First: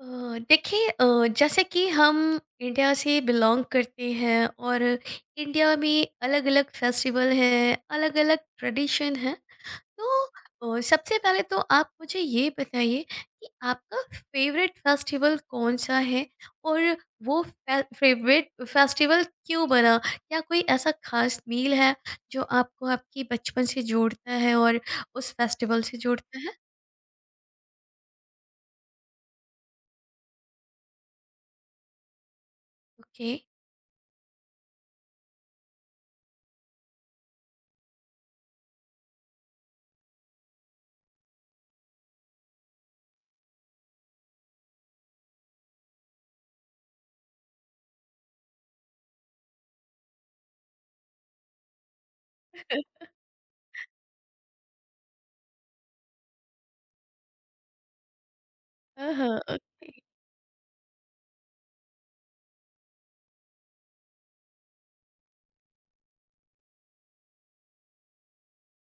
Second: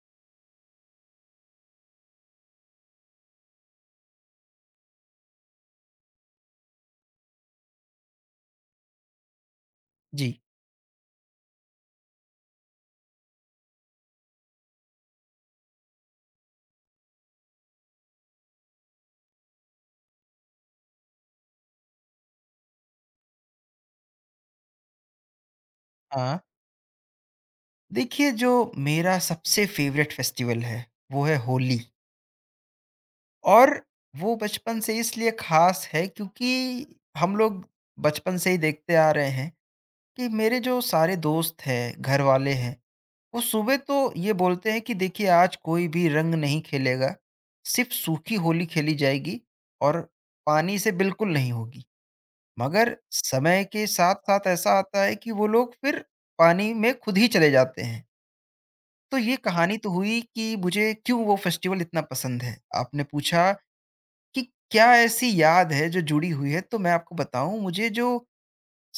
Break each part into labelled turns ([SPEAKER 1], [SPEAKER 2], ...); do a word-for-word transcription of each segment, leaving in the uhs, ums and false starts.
[SPEAKER 1] अ, देखिए अ, जैसे कि हम इंडिया से बिलोंग करते हैं और इंडिया में अलग अलग फेस्टिवल हैं, अलग अलग ट्रेडिशन है। तो
[SPEAKER 2] जी।
[SPEAKER 1] अ, सबसे पहले तो आप मुझे ये बताइए कि आपका फेवरेट फेस्टिवल कौन सा है, और वो फेवरेट फेस्टिवल क्यों बना? क्या कोई ऐसा खास मील है जो आपको आपकी बचपन से जोड़ता है और उस फेस्टिवल से
[SPEAKER 2] हाँ।
[SPEAKER 1] जोड़ता है?
[SPEAKER 2] देखिए, जो मेरा सबसे फ़ेवरेट फ़ेस्टिवल है, वो है होली।
[SPEAKER 1] ओके।
[SPEAKER 2] और वो बचपन से इसलिए ख़ास है, क्योंकि हम लोग बचपन से ही देखते आ रहे हैं कि मेरे जो सारे दोस्त हैं, घरवाले हैं, वो सुबह तो ये बोलते हैं कि देखिए, आज कोई भी रंग नहीं खेलेगा, सिर्फ़ सूखी होली खेली जाएगी और पानी से बिल्कुल नहीं होगी। मगर समय के साथ-साथ ऐसा आता है कि वो लोग फिर पानी में खुद ही चले जाते हैं।
[SPEAKER 1] हाँ
[SPEAKER 2] तो ये
[SPEAKER 1] हाँ,
[SPEAKER 2] कहानी तो
[SPEAKER 1] ओके।
[SPEAKER 2] हुई कि मुझे क्यों वो फेस्टिवल इतना पसंद है। आपने पूछा कि क्या ऐसी याद है जो जुड़ी हुई है, तो मैं आपको बताऊँ, मुझे जो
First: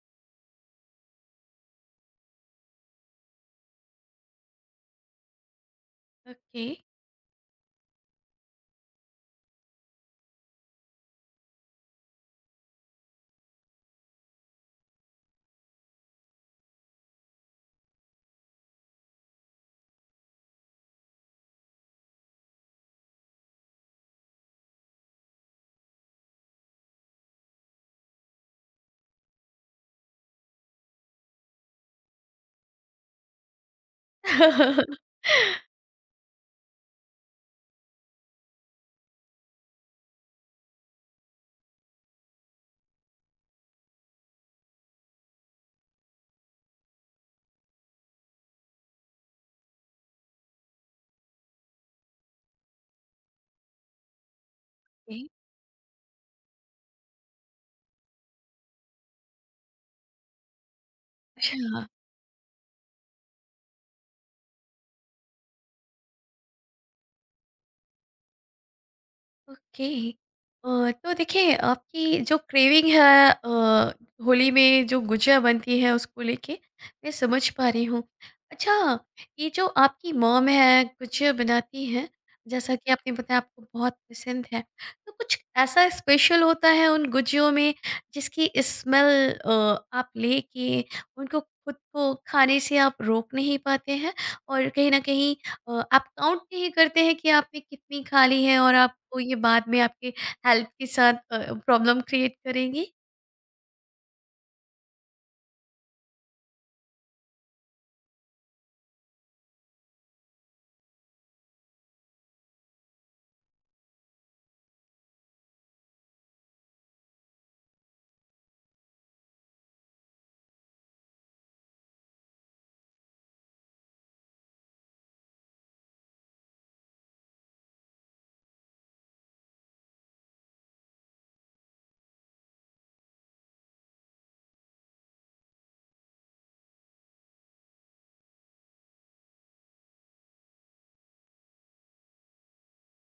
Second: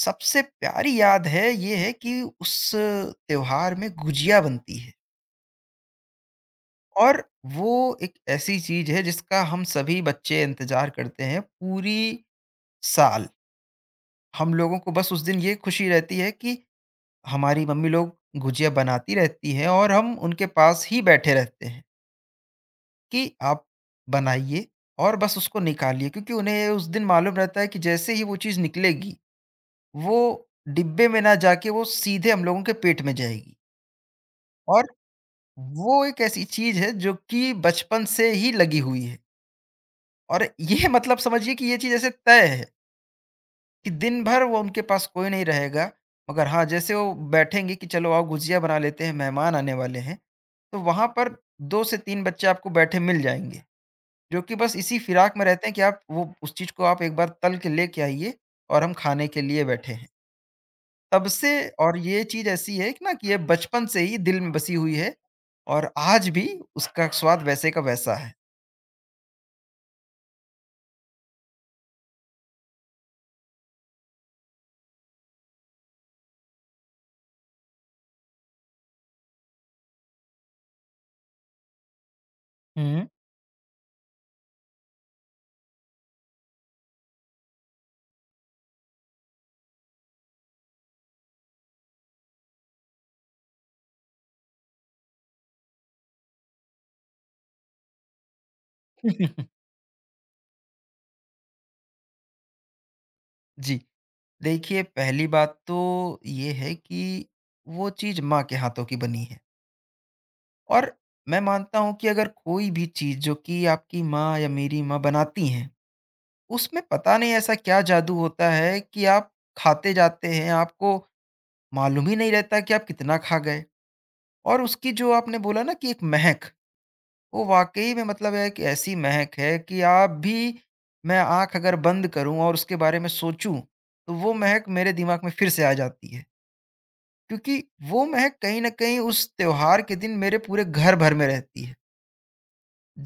[SPEAKER 2] सबसे प्यारी याद है ये है कि उस त्योहार में गुजिया बनती है।
[SPEAKER 1] ओके।
[SPEAKER 2] और वो एक ऐसी चीज़ है जिसका हम सभी बच्चे इंतज़ार करते हैं पूरी साल। हम लोगों को बस उस दिन ये खुशी रहती है कि हमारी मम्मी लोग गुजिया बनाती रहती हैं और हम उनके पास ही बैठे रहते हैं। कि आप बनाइए और बस उसको निकालिए, क्योंकि उन्हें उस दिन मालूम रहता है कि जैसे ही वो चीज़ निकलेगी, वो डिब्बे में ना जाके वो सीधे हम लोगों के पेट में जाएगी। और वो एक ऐसी चीज़ है जो कि बचपन से ही लगी हुई है। और ये मतलब समझिए कि ये चीज़ ऐसे तय है कि दिन भर वो उनके पास कोई नहीं रहेगा, मगर हाँ, जैसे वो बैठेंगे कि चलो आओ गुजिया बना लेते हैं, मेहमान आने वाले हैं, तो वहाँ पर दो से तीन बच्चे आपको बैठे मिल जाएँगे। जो कि बस इसी
[SPEAKER 1] ओके।
[SPEAKER 2] फिराक में रहते हैं कि आप वो उस चीज़ को आप एक बार तल के लेके आइए और हम खाने के लिए बैठे हैं। तब से
[SPEAKER 1] अच्छा।
[SPEAKER 2] और ये चीज़ ऐसी है कि ना कि ये बचपन से ही दिल में बसी हुई है और आज भी उसका स्वाद वैसे का वैसा है।
[SPEAKER 1] ओके। अ, तो देखिए आपकी जो क्रेविंग है, अ, होली में जो गुजिया बनती है उसको लेके, मैं समझ पा रही हूँ। अच्छा, ये जो आपकी मॉम है गुजिया बनाती है, जैसा कि
[SPEAKER 2] हुँ।
[SPEAKER 1] आपने बताया आपको बहुत पसंद है। तो कुछ ऐसा स्पेशल होता है उन गुजियों में, जिसकी स्मेल आप लेके उनको खुद को खाने से आप रोक नहीं पाते हैं, और कहीं ना कहीं अ, आप काउंट नहीं करते हैं कि आपने कितनी खा ली है, और आपको ये बाद में आपके हेल्थ के साथ प्रॉब्लम क्रिएट करेंगी?
[SPEAKER 2] जी। देखिए, पहली बात तो ये है कि वो चीज़ माँ के हाथों की बनी है और मैं मानता हूँ कि अगर कोई भी चीज़ जो कि आपकी माँ या मेरी माँ बनाती हैं, उसमें पता नहीं ऐसा क्या जादू होता है कि आप खाते जाते हैं, आपको मालूम ही नहीं रहता कि आप कितना खा गए। और उसकी जो आपने बोला ना कि एक महक, वो वाक़ई में मतलब है कि ऐसी महक है कि आप भी मैं आँख अगर बंद करूँ और उसके बारे में सोचूँ, तो वो महक मेरे दिमाग में फिर से आ जाती है। क्योंकि वो महक कहीं न कहीं उस त्योहार के दिन मेरे पूरे घर भर में रहती है।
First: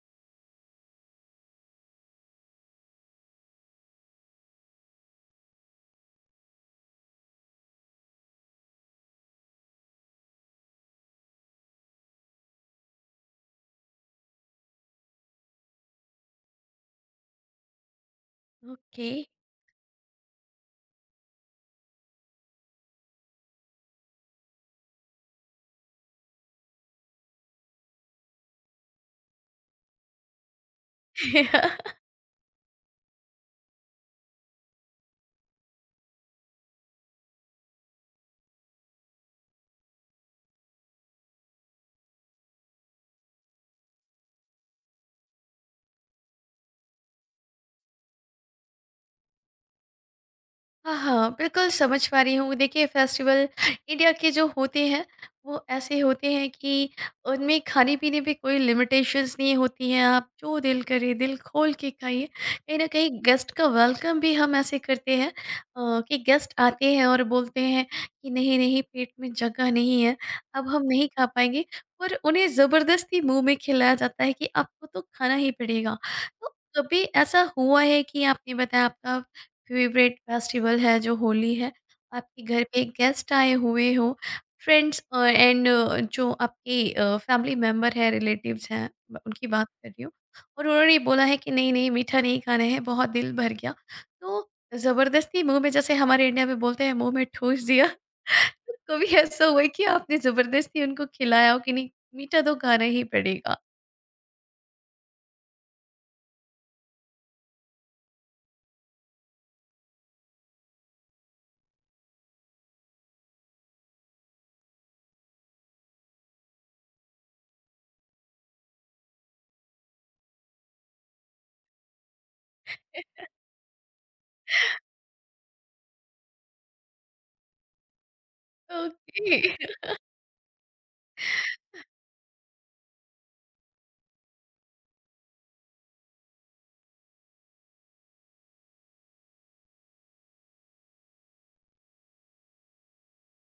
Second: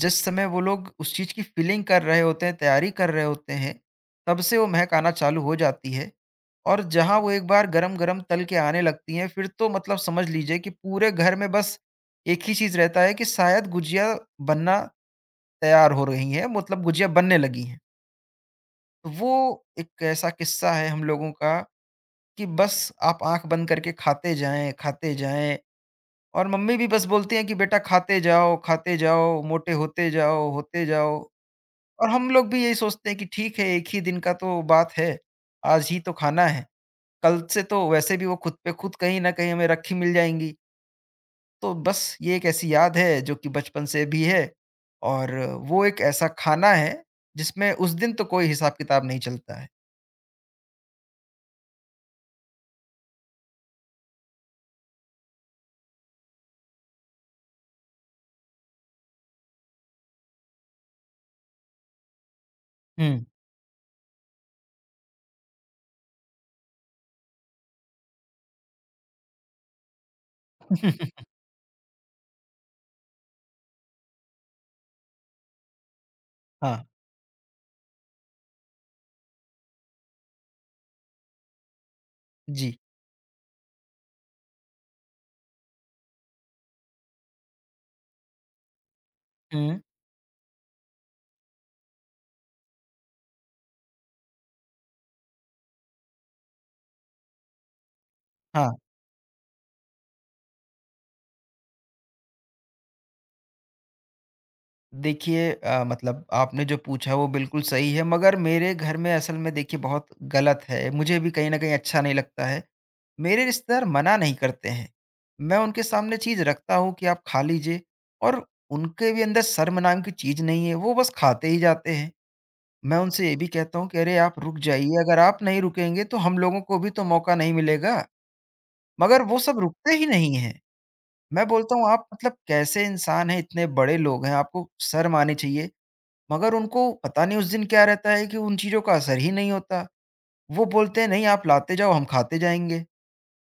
[SPEAKER 2] जिस समय वो लोग उस चीज़ की फीलिंग कर रहे होते हैं, तैयारी कर रहे होते हैं, तब से वो महक आना चालू हो जाती है। और जहाँ वो एक बार गरम-गरम तल के आने लगती हैं, फिर तो मतलब समझ लीजिए कि पूरे घर में बस एक ही चीज़ रहता है कि शायद गुजिया बनना तैयार हो रही हैं, मतलब गुजिया बनने लगी हैं।
[SPEAKER 1] ओके।
[SPEAKER 2] तो वो एक ऐसा किस्सा है हम लोगों का, कि बस आप आँख बंद करके खाते जाएँ, खाते जाएँ और मम्मी भी बस बोलती हैं कि बेटा खाते जाओ, खाते जाओ, मोटे होते जाओ, होते जाओ। और हम लोग भी यही सोचते हैं कि ठीक है, एक ही दिन का तो बात है, आज ही तो खाना है। कल से तो वैसे भी वो खुद पे खुद कहीं न कहीं हमें रखी मिल जाएँगी। तो बस ये एक ऐसी याद है जो कि बचपन से भी है और वो एक ऐसा खाना है जिसमें उस दिन तो कोई हिसाब-किताब नहीं चलता है।
[SPEAKER 1] हाँ, हाँ, बिल्कुल समझ पा रही हूँ। देखिए फेस्टिवल इंडिया के जो होते हैं, वो ऐसे होते हैं कि उनमें खाने-पीने पे कोई लिमिटेशंस नहीं होती हैं। आप जो दिल करे दिल खोल के खाइए। कहीं न कहीं
[SPEAKER 2] हुँ।
[SPEAKER 1] गेस्ट का वेलकम भी हम ऐसे करते हैं अ, कि गेस्ट आते हैं और बोलते हैं कि नहीं, नहीं पेट में जगह नहीं है, अब हम नहीं खा पाएँगे। पर उन्हें ज़बरदस्ती मुँह में खिलाया जाता है कि आपको तो खाना ही पड़ेगा। तो
[SPEAKER 2] हाँ।
[SPEAKER 1] कभी ऐसा हुआ है कि आपने बताया आपका फेवरेट फेस्टिवल है जो होली है, आपके घर
[SPEAKER 2] जी।
[SPEAKER 1] पे गेस्ट आए हुए हो, फ्रेंड्स एंड जो आपके फैमिली मेम्बर है, रिलेटिव्स हैं, ब- उनकी बात
[SPEAKER 2] हुँ।
[SPEAKER 1] कर रही हूँ। और उन्होंने बोला है कि नहीं नहीं मीठा नहीं खाना है, बहुत दिल भर गया। तो ज़बरदस्ती मुंह में, जैसे हमारे इंडिया में बोलते हैं, मुंह में ठूस दिया।
[SPEAKER 2] हाँ।
[SPEAKER 1] कभी ऐसा हुआ है कि आपने ज़बरदस्ती उनको खिलाया हो कि नहीं, मीठा तो खाना ही पड़ेगा?
[SPEAKER 2] देखिए, अ, मतलब आपने जो पूछा वो बिल्कुल सही है, मगर मेरे घर में असल में देखिए बहुत गलत है, मुझे भी कहीं न कहीं अच्छा नहीं लगता है। मेरे रिश्तेदार मना नहीं करते हैं, मैं उनके सामने चीज़ रखता हूँ कि आप खा लीजिए और उनके भी अंदर शर्म नाम की चीज़ नहीं है, वो बस खाते ही जाते हैं। मैं उनसे ये भी कहता हूँ कि अरे, आप रुक जाइए, अगर आप नहीं रुकेंगे तो हम लोगों को भी तो मौका नहीं मिलेगा, मगर
[SPEAKER 1] ओके।
[SPEAKER 2] वो सब रुकते ही नहीं हैं। मैं बोलता हूँ आप मतलब कैसे इंसान हैं, इतने बड़े लोग हैं, आपको शर्म आनी चाहिए। मगर उनको पता नहीं उस दिन क्या रहता है कि उन चीज़ों का असर ही नहीं होता। वो बोलते हैं नहीं, आप लाते जाओ, हम खाते जाएँगे।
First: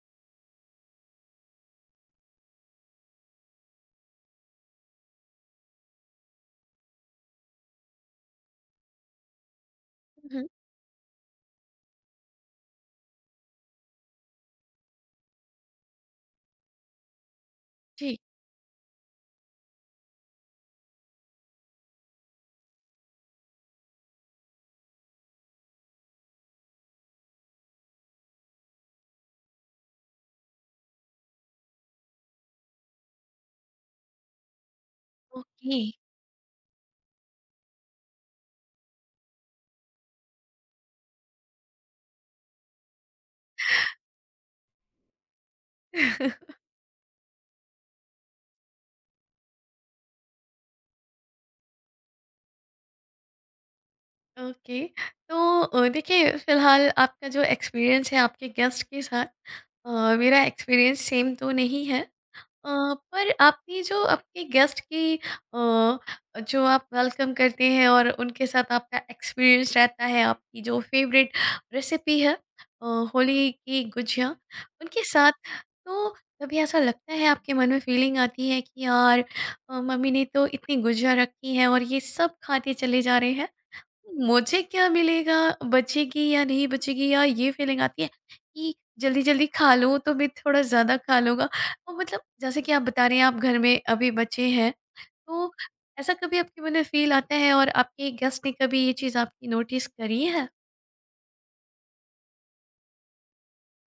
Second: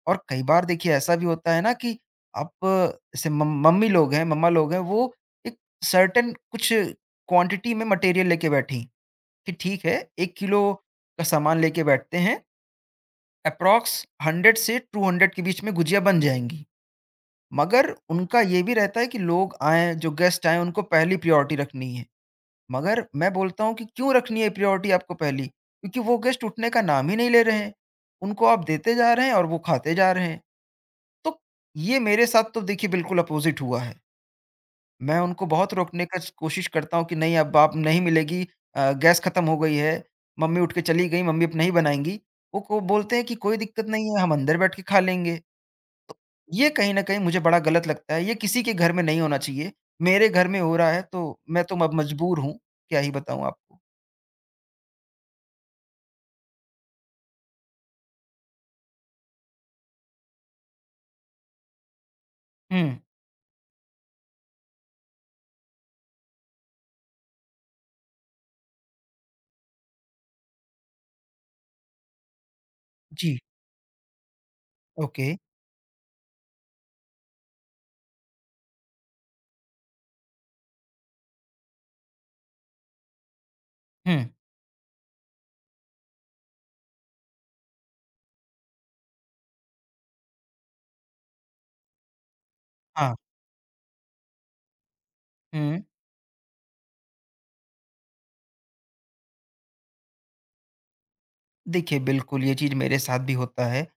[SPEAKER 2] और कई बार देखिए ऐसा भी होता है ना कि आप जैसे मम मम्मी लोग हैं, मम्मा लोग हैं, वो एक सर्टेन कुछ क्वांटिटी में मटेरियल लेके बैठी कि ठीक है, एक किलो का सामान लेके बैठते हैं, एप्रॉक्स हंड्रेड से टू हंड्रेड के बीच में गुजिया बन जाएँगी। मगर
[SPEAKER 1] जी।
[SPEAKER 2] उनका ये भी रहता है कि लोग आएँ, जो गेस्ट आएँ उनको पहली प्रायोरिटी रखनी है। मगर मैं बोलता हूँ कि क्यों रखनी है प्रायोरिटी आपको पहली? क्योंकि वो गेस्ट उठने का नाम ही नहीं ले रहे हैं। उनको आप देते जा रहे हैं और वो खाते जा रहे हैं। तो ये मेरे साथ तो देखिए बिल्कुल अपोज़िट हुआ है। मैं उनको बहुत
[SPEAKER 1] ओके।
[SPEAKER 2] रोकने का स कोशिश करता हूँ कि नहीं, अब आप नहीं मिलेगी, अ, गैस खत्म हो गई है, मम्मी उठ के चली गई, मम्मी अब नहीं बनाएँगी। वो को बोलते हैं कि कोई दिक्कत नहीं है, हम अंदर बैठ के खा लेंगे। तो ये कहीं न कहीं मुझे बड़ा गलत लगता है। ये किसी के घर में नहीं होना चाहिए। मेरे घर में हो रहा है तो मैं तो अब मजबूर हूँ। क्या ही बताऊँ आपको।
[SPEAKER 1] ओके। तो अ, देखिए फिलहाल आपका जो एक्सपीरियंस है आपके गेस्ट के साथ, अ, मेरा एक्सपीरियंस सेम तो नहीं है।
[SPEAKER 2] हुँ।
[SPEAKER 1] अ, पर आपने जो आपके गेस्ट की अ, जो आप वेलकम करते हैं और उनके साथ आपका एक्सपीरियंस रहता है, आपकी जो फेवरेट रेसिपी है, अ,
[SPEAKER 2] जी,
[SPEAKER 1] होली की गुजिया उनके
[SPEAKER 2] ओके।
[SPEAKER 1] साथ। तो कभी ऐसा लगता है आपके मन में फीलिंग आती है कि यार अ, मम्मी ने तो इतनी गुजिया रखी है और ये सब खाते चले जा रहे हैं,
[SPEAKER 2] हुँ,
[SPEAKER 1] मुझे क्या मिलेगा, बचेगी या नहीं बचेगी? या ये फ़ीलिंग आती है कि जल्दी-जल्दी खा लूँ, तो मैं थोड़ा ज़्यादा खा लूँगा। तो मतलब जैसे कि आप बता
[SPEAKER 2] हाँ,
[SPEAKER 1] रहे हैं आप घर में अभी बच्चे हैं, तो
[SPEAKER 2] हुँ।
[SPEAKER 1] ऐसा कभी आपके मन में फ़ील आता है, और आपके गेस्ट ने कभी ये चीज़ आपकी नोटिस करी है?
[SPEAKER 2] देखिए, बिल्कुल ये चीज़ मेरे साथ भी होता है।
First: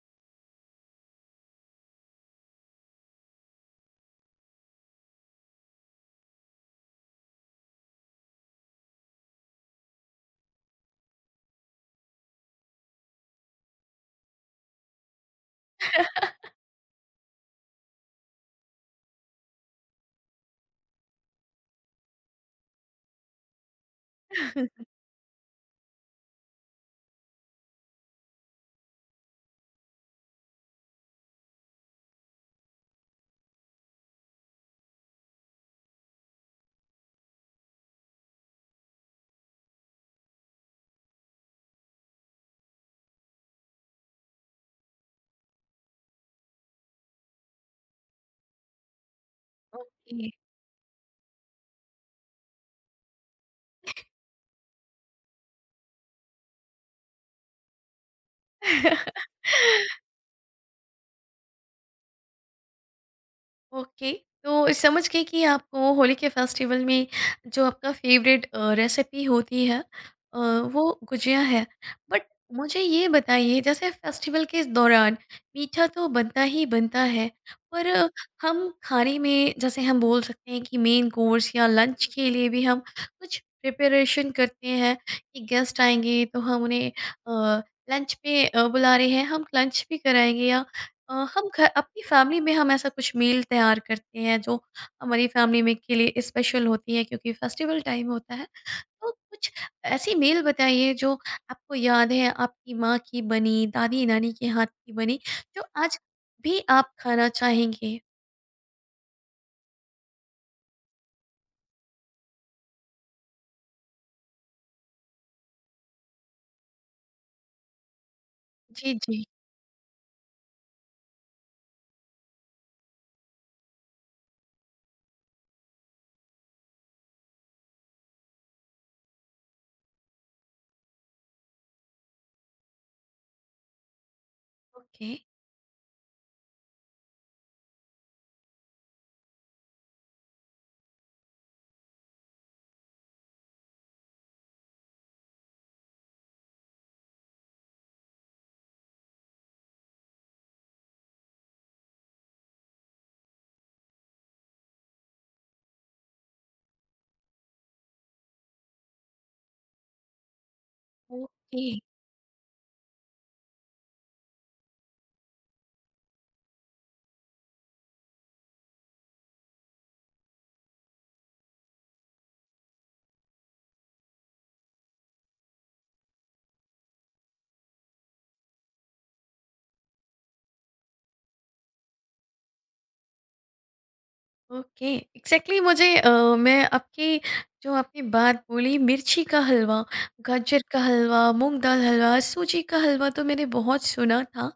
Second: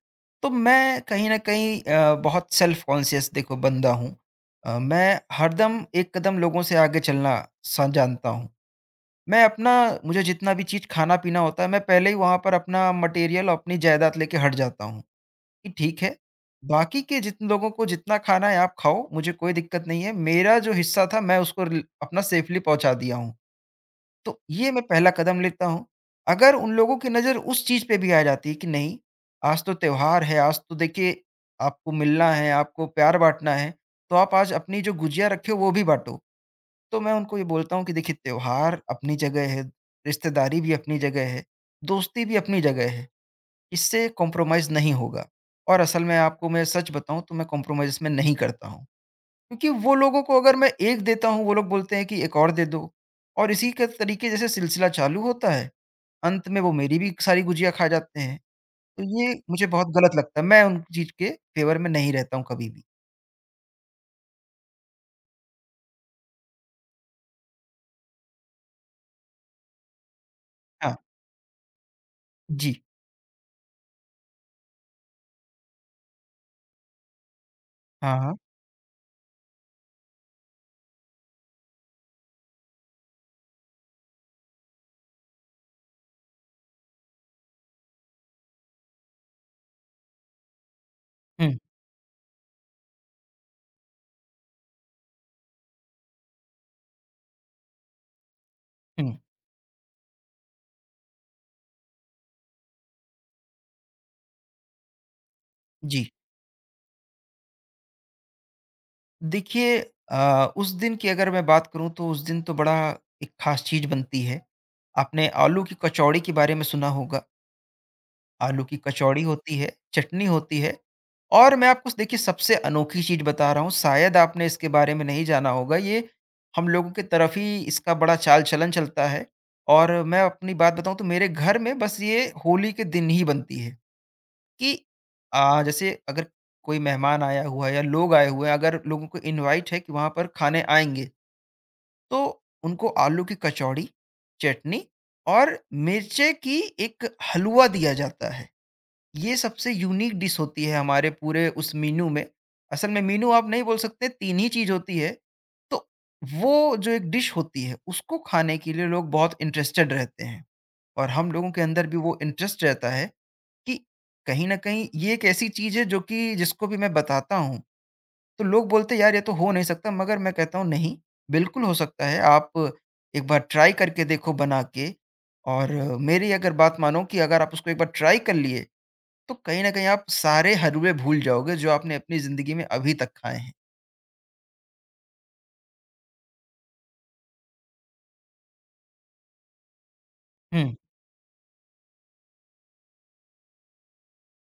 [SPEAKER 2] तो मैं कहीं न कहीं अ, बहुत सेल्फ़ कॉन्शियस देखो बंदा हूँ। अ, मैं हरदम एक कदम लोगों से आगे चलना स जानता हूँ। मैं अपना मुझे जितना भी चीज़ खाना-पीना होता है, मैं पहले ही वहाँ पर अपना मटेरियल और अपनी जायदाद लेके हट जाता हूँ, कि ठीक है, बाकी के जितने लोगों को जितना खाना है आप खाओ, मुझे कोई दिक्कत नहीं है। मेरा जो हिस्सा था, मैं उसको रिल अपना सेफ़ली पहुँचा दिया हूँ। तो ये मैं पहला कदम लेता हूँ। अगर उन लोगों की नज़र उस चीज़ पे भी आ जाती है कि नहीं, आज तो त्योहार है, आज तो देखिए आपको मिलना है, आपको प्यार बाँटना है, तो आप आज अपनी जो गुजिया रखे हो वो भी बाँटो। तो मैं उनको ये बोलता हूँ कि देखिए, त्योहार अपनी जगह है, रिश्तेदारी भी अपनी जगह है, दोस्ती भी अपनी जगह है। इससे कॉम्प्रोमाइज़ नहीं होगा और असल में आपको मैं सच बताऊँ तो मैं कॉम्प्रोमाइज़ इसमें नहीं करता हूँ। क्योंकि वो लोगों
[SPEAKER 1] ओके।
[SPEAKER 2] को अगर मैं एक देता हूँ, वो लोग बोलते हैं कि एक और दे दो और इसी के तरीके जैसे सिलसिला चालू होता है, अंत में वो मेरी भी सारी गुजिया खा जाते हैं। तो ये मुझे बहुत गलत लगता है, मैं उन चीज़ के फ़ेवर में नहीं रहता हूँ कभी भी।
[SPEAKER 1] ओके। तो समझ गई कि आपको होली के फेस्टिवल में जो आपका फेवरेट रेसिपी होती है अ,
[SPEAKER 2] हाँ,
[SPEAKER 1] वो गुजिया है। बट
[SPEAKER 2] जी।
[SPEAKER 1] मुझे ये बताइए, जैसे फेस्टिवल के दौरान मीठा तो बनता ही बनता है, पर अ,
[SPEAKER 2] हाँ, हाँ।
[SPEAKER 1] हम खाने में, जैसे हम बोल सकते हैं कि मेन कोर्स या लंच के लिए भी हम कुछ प्रिपरेशन करते हैं कि गेस्ट आएंगे तो हम उन्हें लंच पे अ, बुला रहे हैं, हम लंच भी कराएंगे। या अ, हम
[SPEAKER 2] हुँ,
[SPEAKER 1] घर अपनी फैमिली में हम ऐसा कुछ मील तैयार करते हैं जो हमारी फैमिली में के लिए स्पेशल होती है, क्योंकि फेस्टिवल टाइम होता है। तो
[SPEAKER 2] हुँ।
[SPEAKER 1] कुछ ऐसी मील बताइए जो आपको याद है, आपकी माँ की बनी, दादी-नानी के हाथ की बनी, जो आज
[SPEAKER 2] जी।
[SPEAKER 1] भी आप खाना चाहेंगे?
[SPEAKER 2] देखिए, अ, उस दिन की अगर मैं बात करूँ तो उस दिन तो बड़ा एक ख़ास चीज़ बनती है। आपने आलू की कचौड़ी के बारे में सुना होगा। आलू की
[SPEAKER 1] जी,
[SPEAKER 2] कचौड़ी
[SPEAKER 1] जी।
[SPEAKER 2] होती है, चटनी होती है और मैं आपको देखिए सबसे अनोखी चीज़ बता रहा हूँ, शायद आपने इसके बारे में नहीं जाना होगा, ये हम लोगों की तरफ ही इसका बड़ा चाल-चलन चलता है और मैं अपनी बात बताऊँ तो मेरे घर में बस ये होली के दिन ही बनती है। कि
[SPEAKER 1] ओके,
[SPEAKER 2] अ, जैसे अगर कोई मेहमान आया हुआ है या लोग आए हुए हैं, अगर लोगों को इनवाइट है कि वहाँ पर खाने आएँगे, तो उनको आलू की कचौड़ी, चटनी और मिर्चे की एक हलवा दिया जाता है। ये सबसे यूनिक डिश होती है हमारे पूरे उस मेनू में। असल में मेनू आप नहीं बोल सकते, तीन ही चीज़ होती है। तो वो जो एक डिश होती है उसको खाने के लिए लोग बहुत इंटरेस्टेड रहते हैं और हम लोगों के
[SPEAKER 1] ओके,
[SPEAKER 2] अंदर भी वो इंटरेस्ट रहता है कि कहीं न कहीं ये एक ऐसी चीज़ है जो कि जिसको भी मैं बताता हूँ, तो लोग बोलते हैं यार, ये तो हो नहीं सकता, मगर मैं कहता हूँ नहीं, बिल्कुल हो सकता है। आप एक बार ट्राई करके देखो बना के और मेरी अगर बात मानो कि अगर आप उसको एक बार ट्राई कर लिए तो कहीं न कहीं आप सारे हलवे भूल जाओगे जो आपने अपनी ज़िंदगी में अभी तक खाए हैं।
[SPEAKER 1] ओके। एग्ज़ैक्टली मुझे अ, मैं आपकी जो आपने बात बोली, मिर्ची का हलवा, गाजर
[SPEAKER 2] हुँ,
[SPEAKER 1] का हलवा, मूँग दाल हलवा, सूजी का हलवा तो मैंने बहुत सुना था।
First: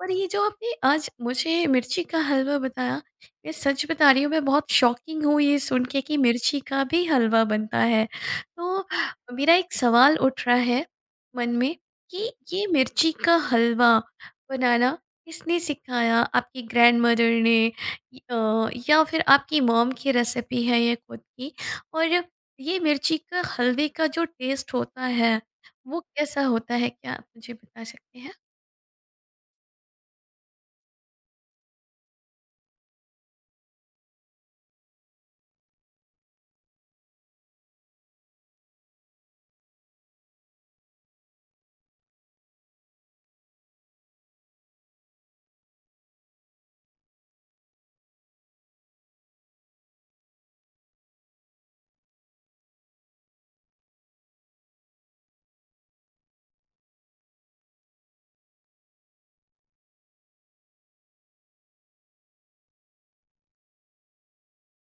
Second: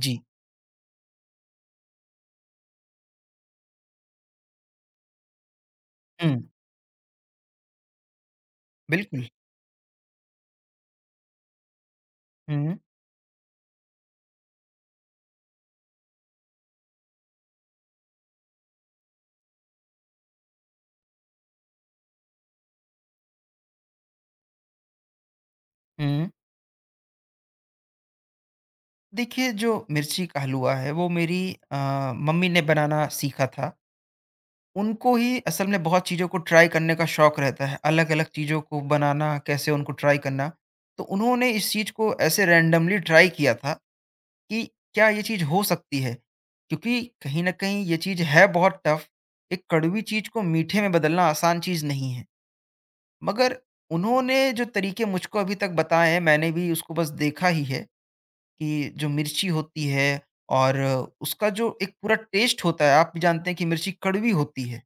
[SPEAKER 1] पर
[SPEAKER 2] जी।
[SPEAKER 1] ये जो आपने आज मुझे मिर्ची का हलवा बताया, मैं सच बता रही हूँ, मैं बहुत शॉकिंग हूँ ये सुन के कि
[SPEAKER 2] हुँ,
[SPEAKER 1] मिर्ची का भी हलवा बनता है। तो
[SPEAKER 2] बिल्कुल।
[SPEAKER 1] मेरा एक सवाल उठ रहा है मन में कि ये
[SPEAKER 2] हुँ,
[SPEAKER 1] मिर्ची का हलवा बनाना किसने सिखाया? आपकी ग्रैंडमदर ने, य अ, या फिर आपकी मॉम की रेसिपी है ये खुद की? और ये मिर्ची का हलवे का जो टेस्ट होता है, वो
[SPEAKER 2] हुँ।
[SPEAKER 1] कैसा होता है? क्या आप मुझे बता सकते हैं?
[SPEAKER 2] देखिए, जो मिर्ची का हलवा है वो मेरी अ, मम्मी ने बनाना सीखा था। उनको ही असल में बहुत चीज़ों को ट्राई करने का शौक रहता है, अलग-अलग चीज़ों को बनाना, कैसे उनको ट्राई करना। तो उन्होंने इस चीज़ को ऐसे रैंडमली ट्राई किया था कि क्या ये चीज़ हो सकती है? क्योंकि कहीं न कहीं ये चीज़ है बहुत टफ, एक कड़वी चीज़ को मीठे में बदलना आसान चीज़ नहीं है। मगर उन्होंने जो तरीके मुझको अभी तक बताए हैं, मैंने भी उसको बस देखा ही है कि जो मिर्ची होती है और उसका जो एक पूरा टेस्ट होता है, आप भी जानते हैं कि मिर्ची कड़वी होती है।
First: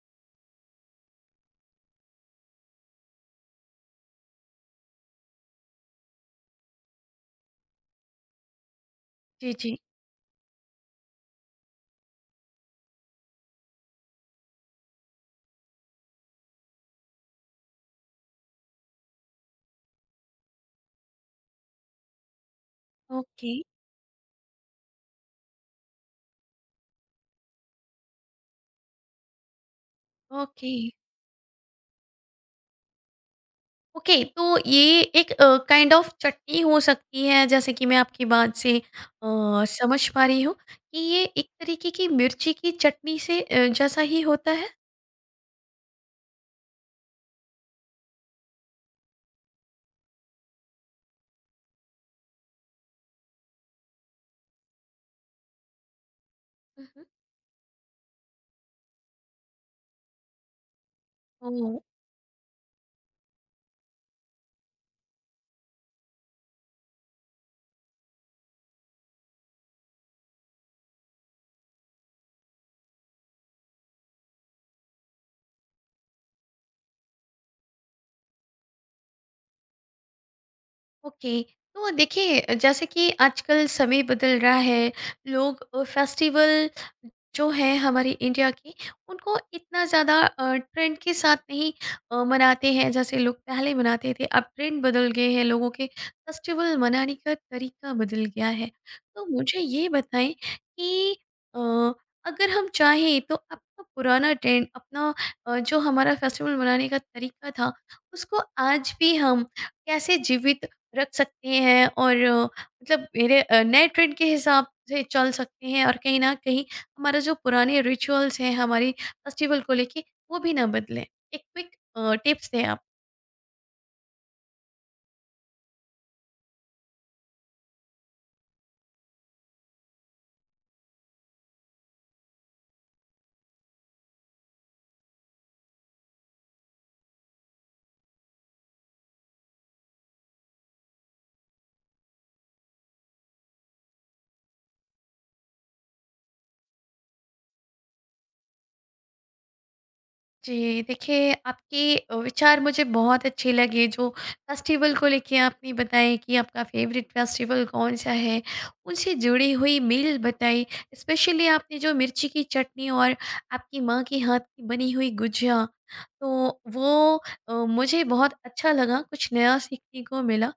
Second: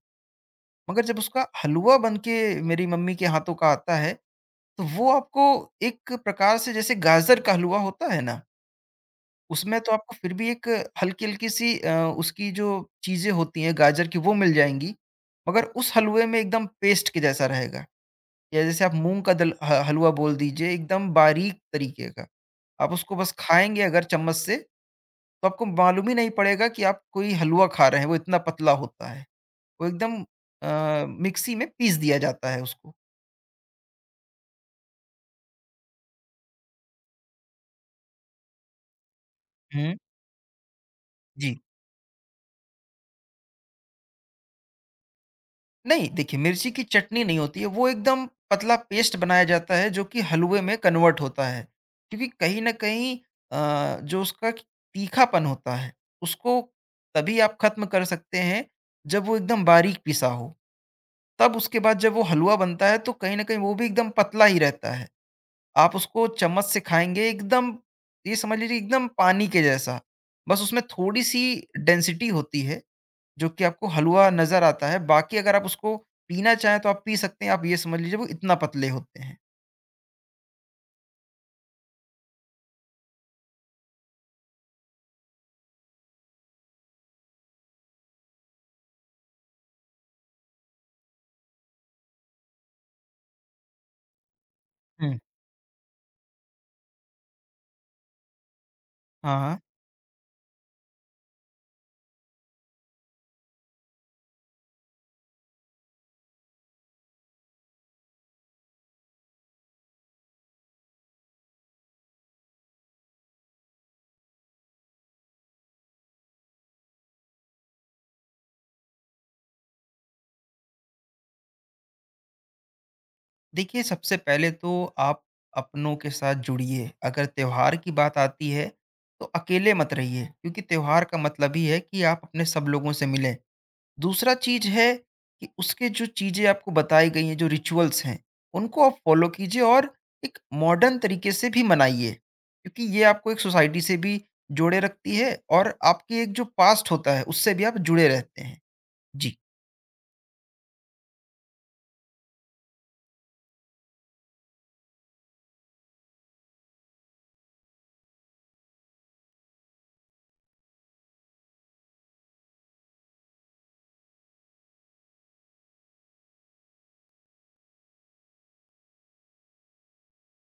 [SPEAKER 2] मगर जब उसका हलवा बन के मेरी मम्मी के हाथों का आता है, तो वो आपको एक प्रकार से जैसे गाजर का हलवा होता है ना,
[SPEAKER 1] जी, जी।
[SPEAKER 2] उसमें तो आपको फिर भी एक हल्की-हल्की सी अ, उसकी जो चीज़ें होती हैं गाजर की वो मिल जाएँगी, मगर उस हलवे में एकदम पेस्ट के जैसा रहेगा। या जैसे आप मूँग का दल ह हलवा बोल दीजिए एकदम बारीक तरीके का। आप उसको बस
[SPEAKER 1] ओके।
[SPEAKER 2] खाएँगे अगर चम्मच से तो आपको मालूम ही नहीं पड़ेगा कि आप कोई हलवा खा रहे हैं, वो इतना पतला होता है। वो एकदम
[SPEAKER 1] ओके।
[SPEAKER 2] अ, मिक्सी में पीस दिया जाता है उसको।
[SPEAKER 1] ओके, तो ये एक काइंड ऑफ चटनी हो सकती है, जैसे कि मैं आपकी बात से अ,
[SPEAKER 2] हुँ।
[SPEAKER 1] समझ पा रही हूँ कि ये एक
[SPEAKER 2] जी।
[SPEAKER 1] तरीके की मिर्ची की चटनी से अ, जैसा ही होता है।
[SPEAKER 2] नहीं, देखिए, मिर्ची की चटनी नहीं होती है, वो एकदम पतला पेस्ट बनाया जाता है जो कि हलवे में कन्वर्ट होता है। क्योंकि कहीं न कहीं अ, जो उसका तीखापन होता है, उसको
[SPEAKER 1] मम्म।
[SPEAKER 2] तभी आप खत्म कर सकते हैं जब वो एकदम बारीक पिसा हो।
[SPEAKER 1] ओ।
[SPEAKER 2] तब उसके बाद जब वो हलवा बनता है तो कहीं न कहीं वो भी एकदम पतला ही रहता है। आप उसको चम्मच से खाएँगे एकदम, ये समझ लीजिए एकदम पानी के जैसा। बस उसमें थोड़ी-सी डेंसिटी होती है जो कि आपको हलवा नज़र आता है। बाकी अगर आप उसको पीना चाहें तो आप पी सकते हैं। आप ये समझ लीजिए वो इतना पतले होते हैं।
[SPEAKER 1] ओके, तो देखिए जैसे कि आजकल समय बदल रहा है, लोग फेस्टिवल जो है हमारी इंडिया की, उनको इतना ज़्यादा ट्रेंड के साथ नहीं अ, मनाते हैं। जैसे लोग पहले मनाते थे, अब ट्रेंड बदल
[SPEAKER 2] हुँ।
[SPEAKER 1] गए हैं, लोगों के फेस्टिवल मनाने का तरीका बदल गया है। तो
[SPEAKER 2] हाँ,
[SPEAKER 1] मुझे
[SPEAKER 2] हाँ।
[SPEAKER 1] ये बताएं कि अ, अगर हम चाहें तो अपना पुराना ट्रेंड अपना, अ, जो हमारा फेस्टिवल मनाने का तरीका था उसको आज भी हम कैसे जीवित रख सकते हैं, और अ, मतलब मेरे अ, नए ट्रेंड के हिसाब से चल सकते हैं, और कहीं ना कहीं हमारा जो पुराने रिचुअल्स हैं हमारे फेस्टिवल को लेके, वो भी ना बदलें। एक क्विक टिप्स दें आप।
[SPEAKER 2] देखिए, सबसे पहले तो आप अपनों के साथ जुड़िए। अगर त्योहार की बात आती है तो अकेले मत रहिए, क्योंकि त्योहार का मतलब ही है कि आप अपने सब लोगों से मिलें। दूसरा चीज़ है कि उसके जो चीज़ें आपको बताई गई हैं, जो रिचुअल्स हैं, उनको आप फ़ॉलो कीजिए और एक मॉडर्न तरीके से भी मनाइए। क्योंकि ये आपको एक सोसाइटी से भी जोड़े रखती है और आपकी एक जो पास्ट होता है, उससे भी आप जुड़े रहते हैं। जी,
[SPEAKER 1] जी, देखिए आपके अ, विचार मुझे बहुत अच्छे लगे, जो फेस्टिवल को लेके आपने बताए कि आपका फेवरेट फेस्टिवल कौन-सा है, उनसे जुड़ी हुई मील बताई, स्पेशली आपने जो मिर्ची की चटनी और आपकी माँ के हाथ की बनी हुई गुजिया, तो वो अ, मुझे बहुत अच्छा लगा, कुछ नया सीखने को मिला।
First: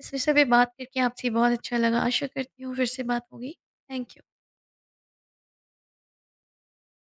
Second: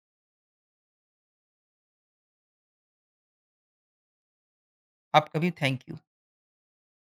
[SPEAKER 1] इस विषय पे बात करके आपसे बहुत अच्छा लगा, आशा करती हूँ फिर से बात होगी। Thank you.
[SPEAKER 2] आपका भी थैंक यू।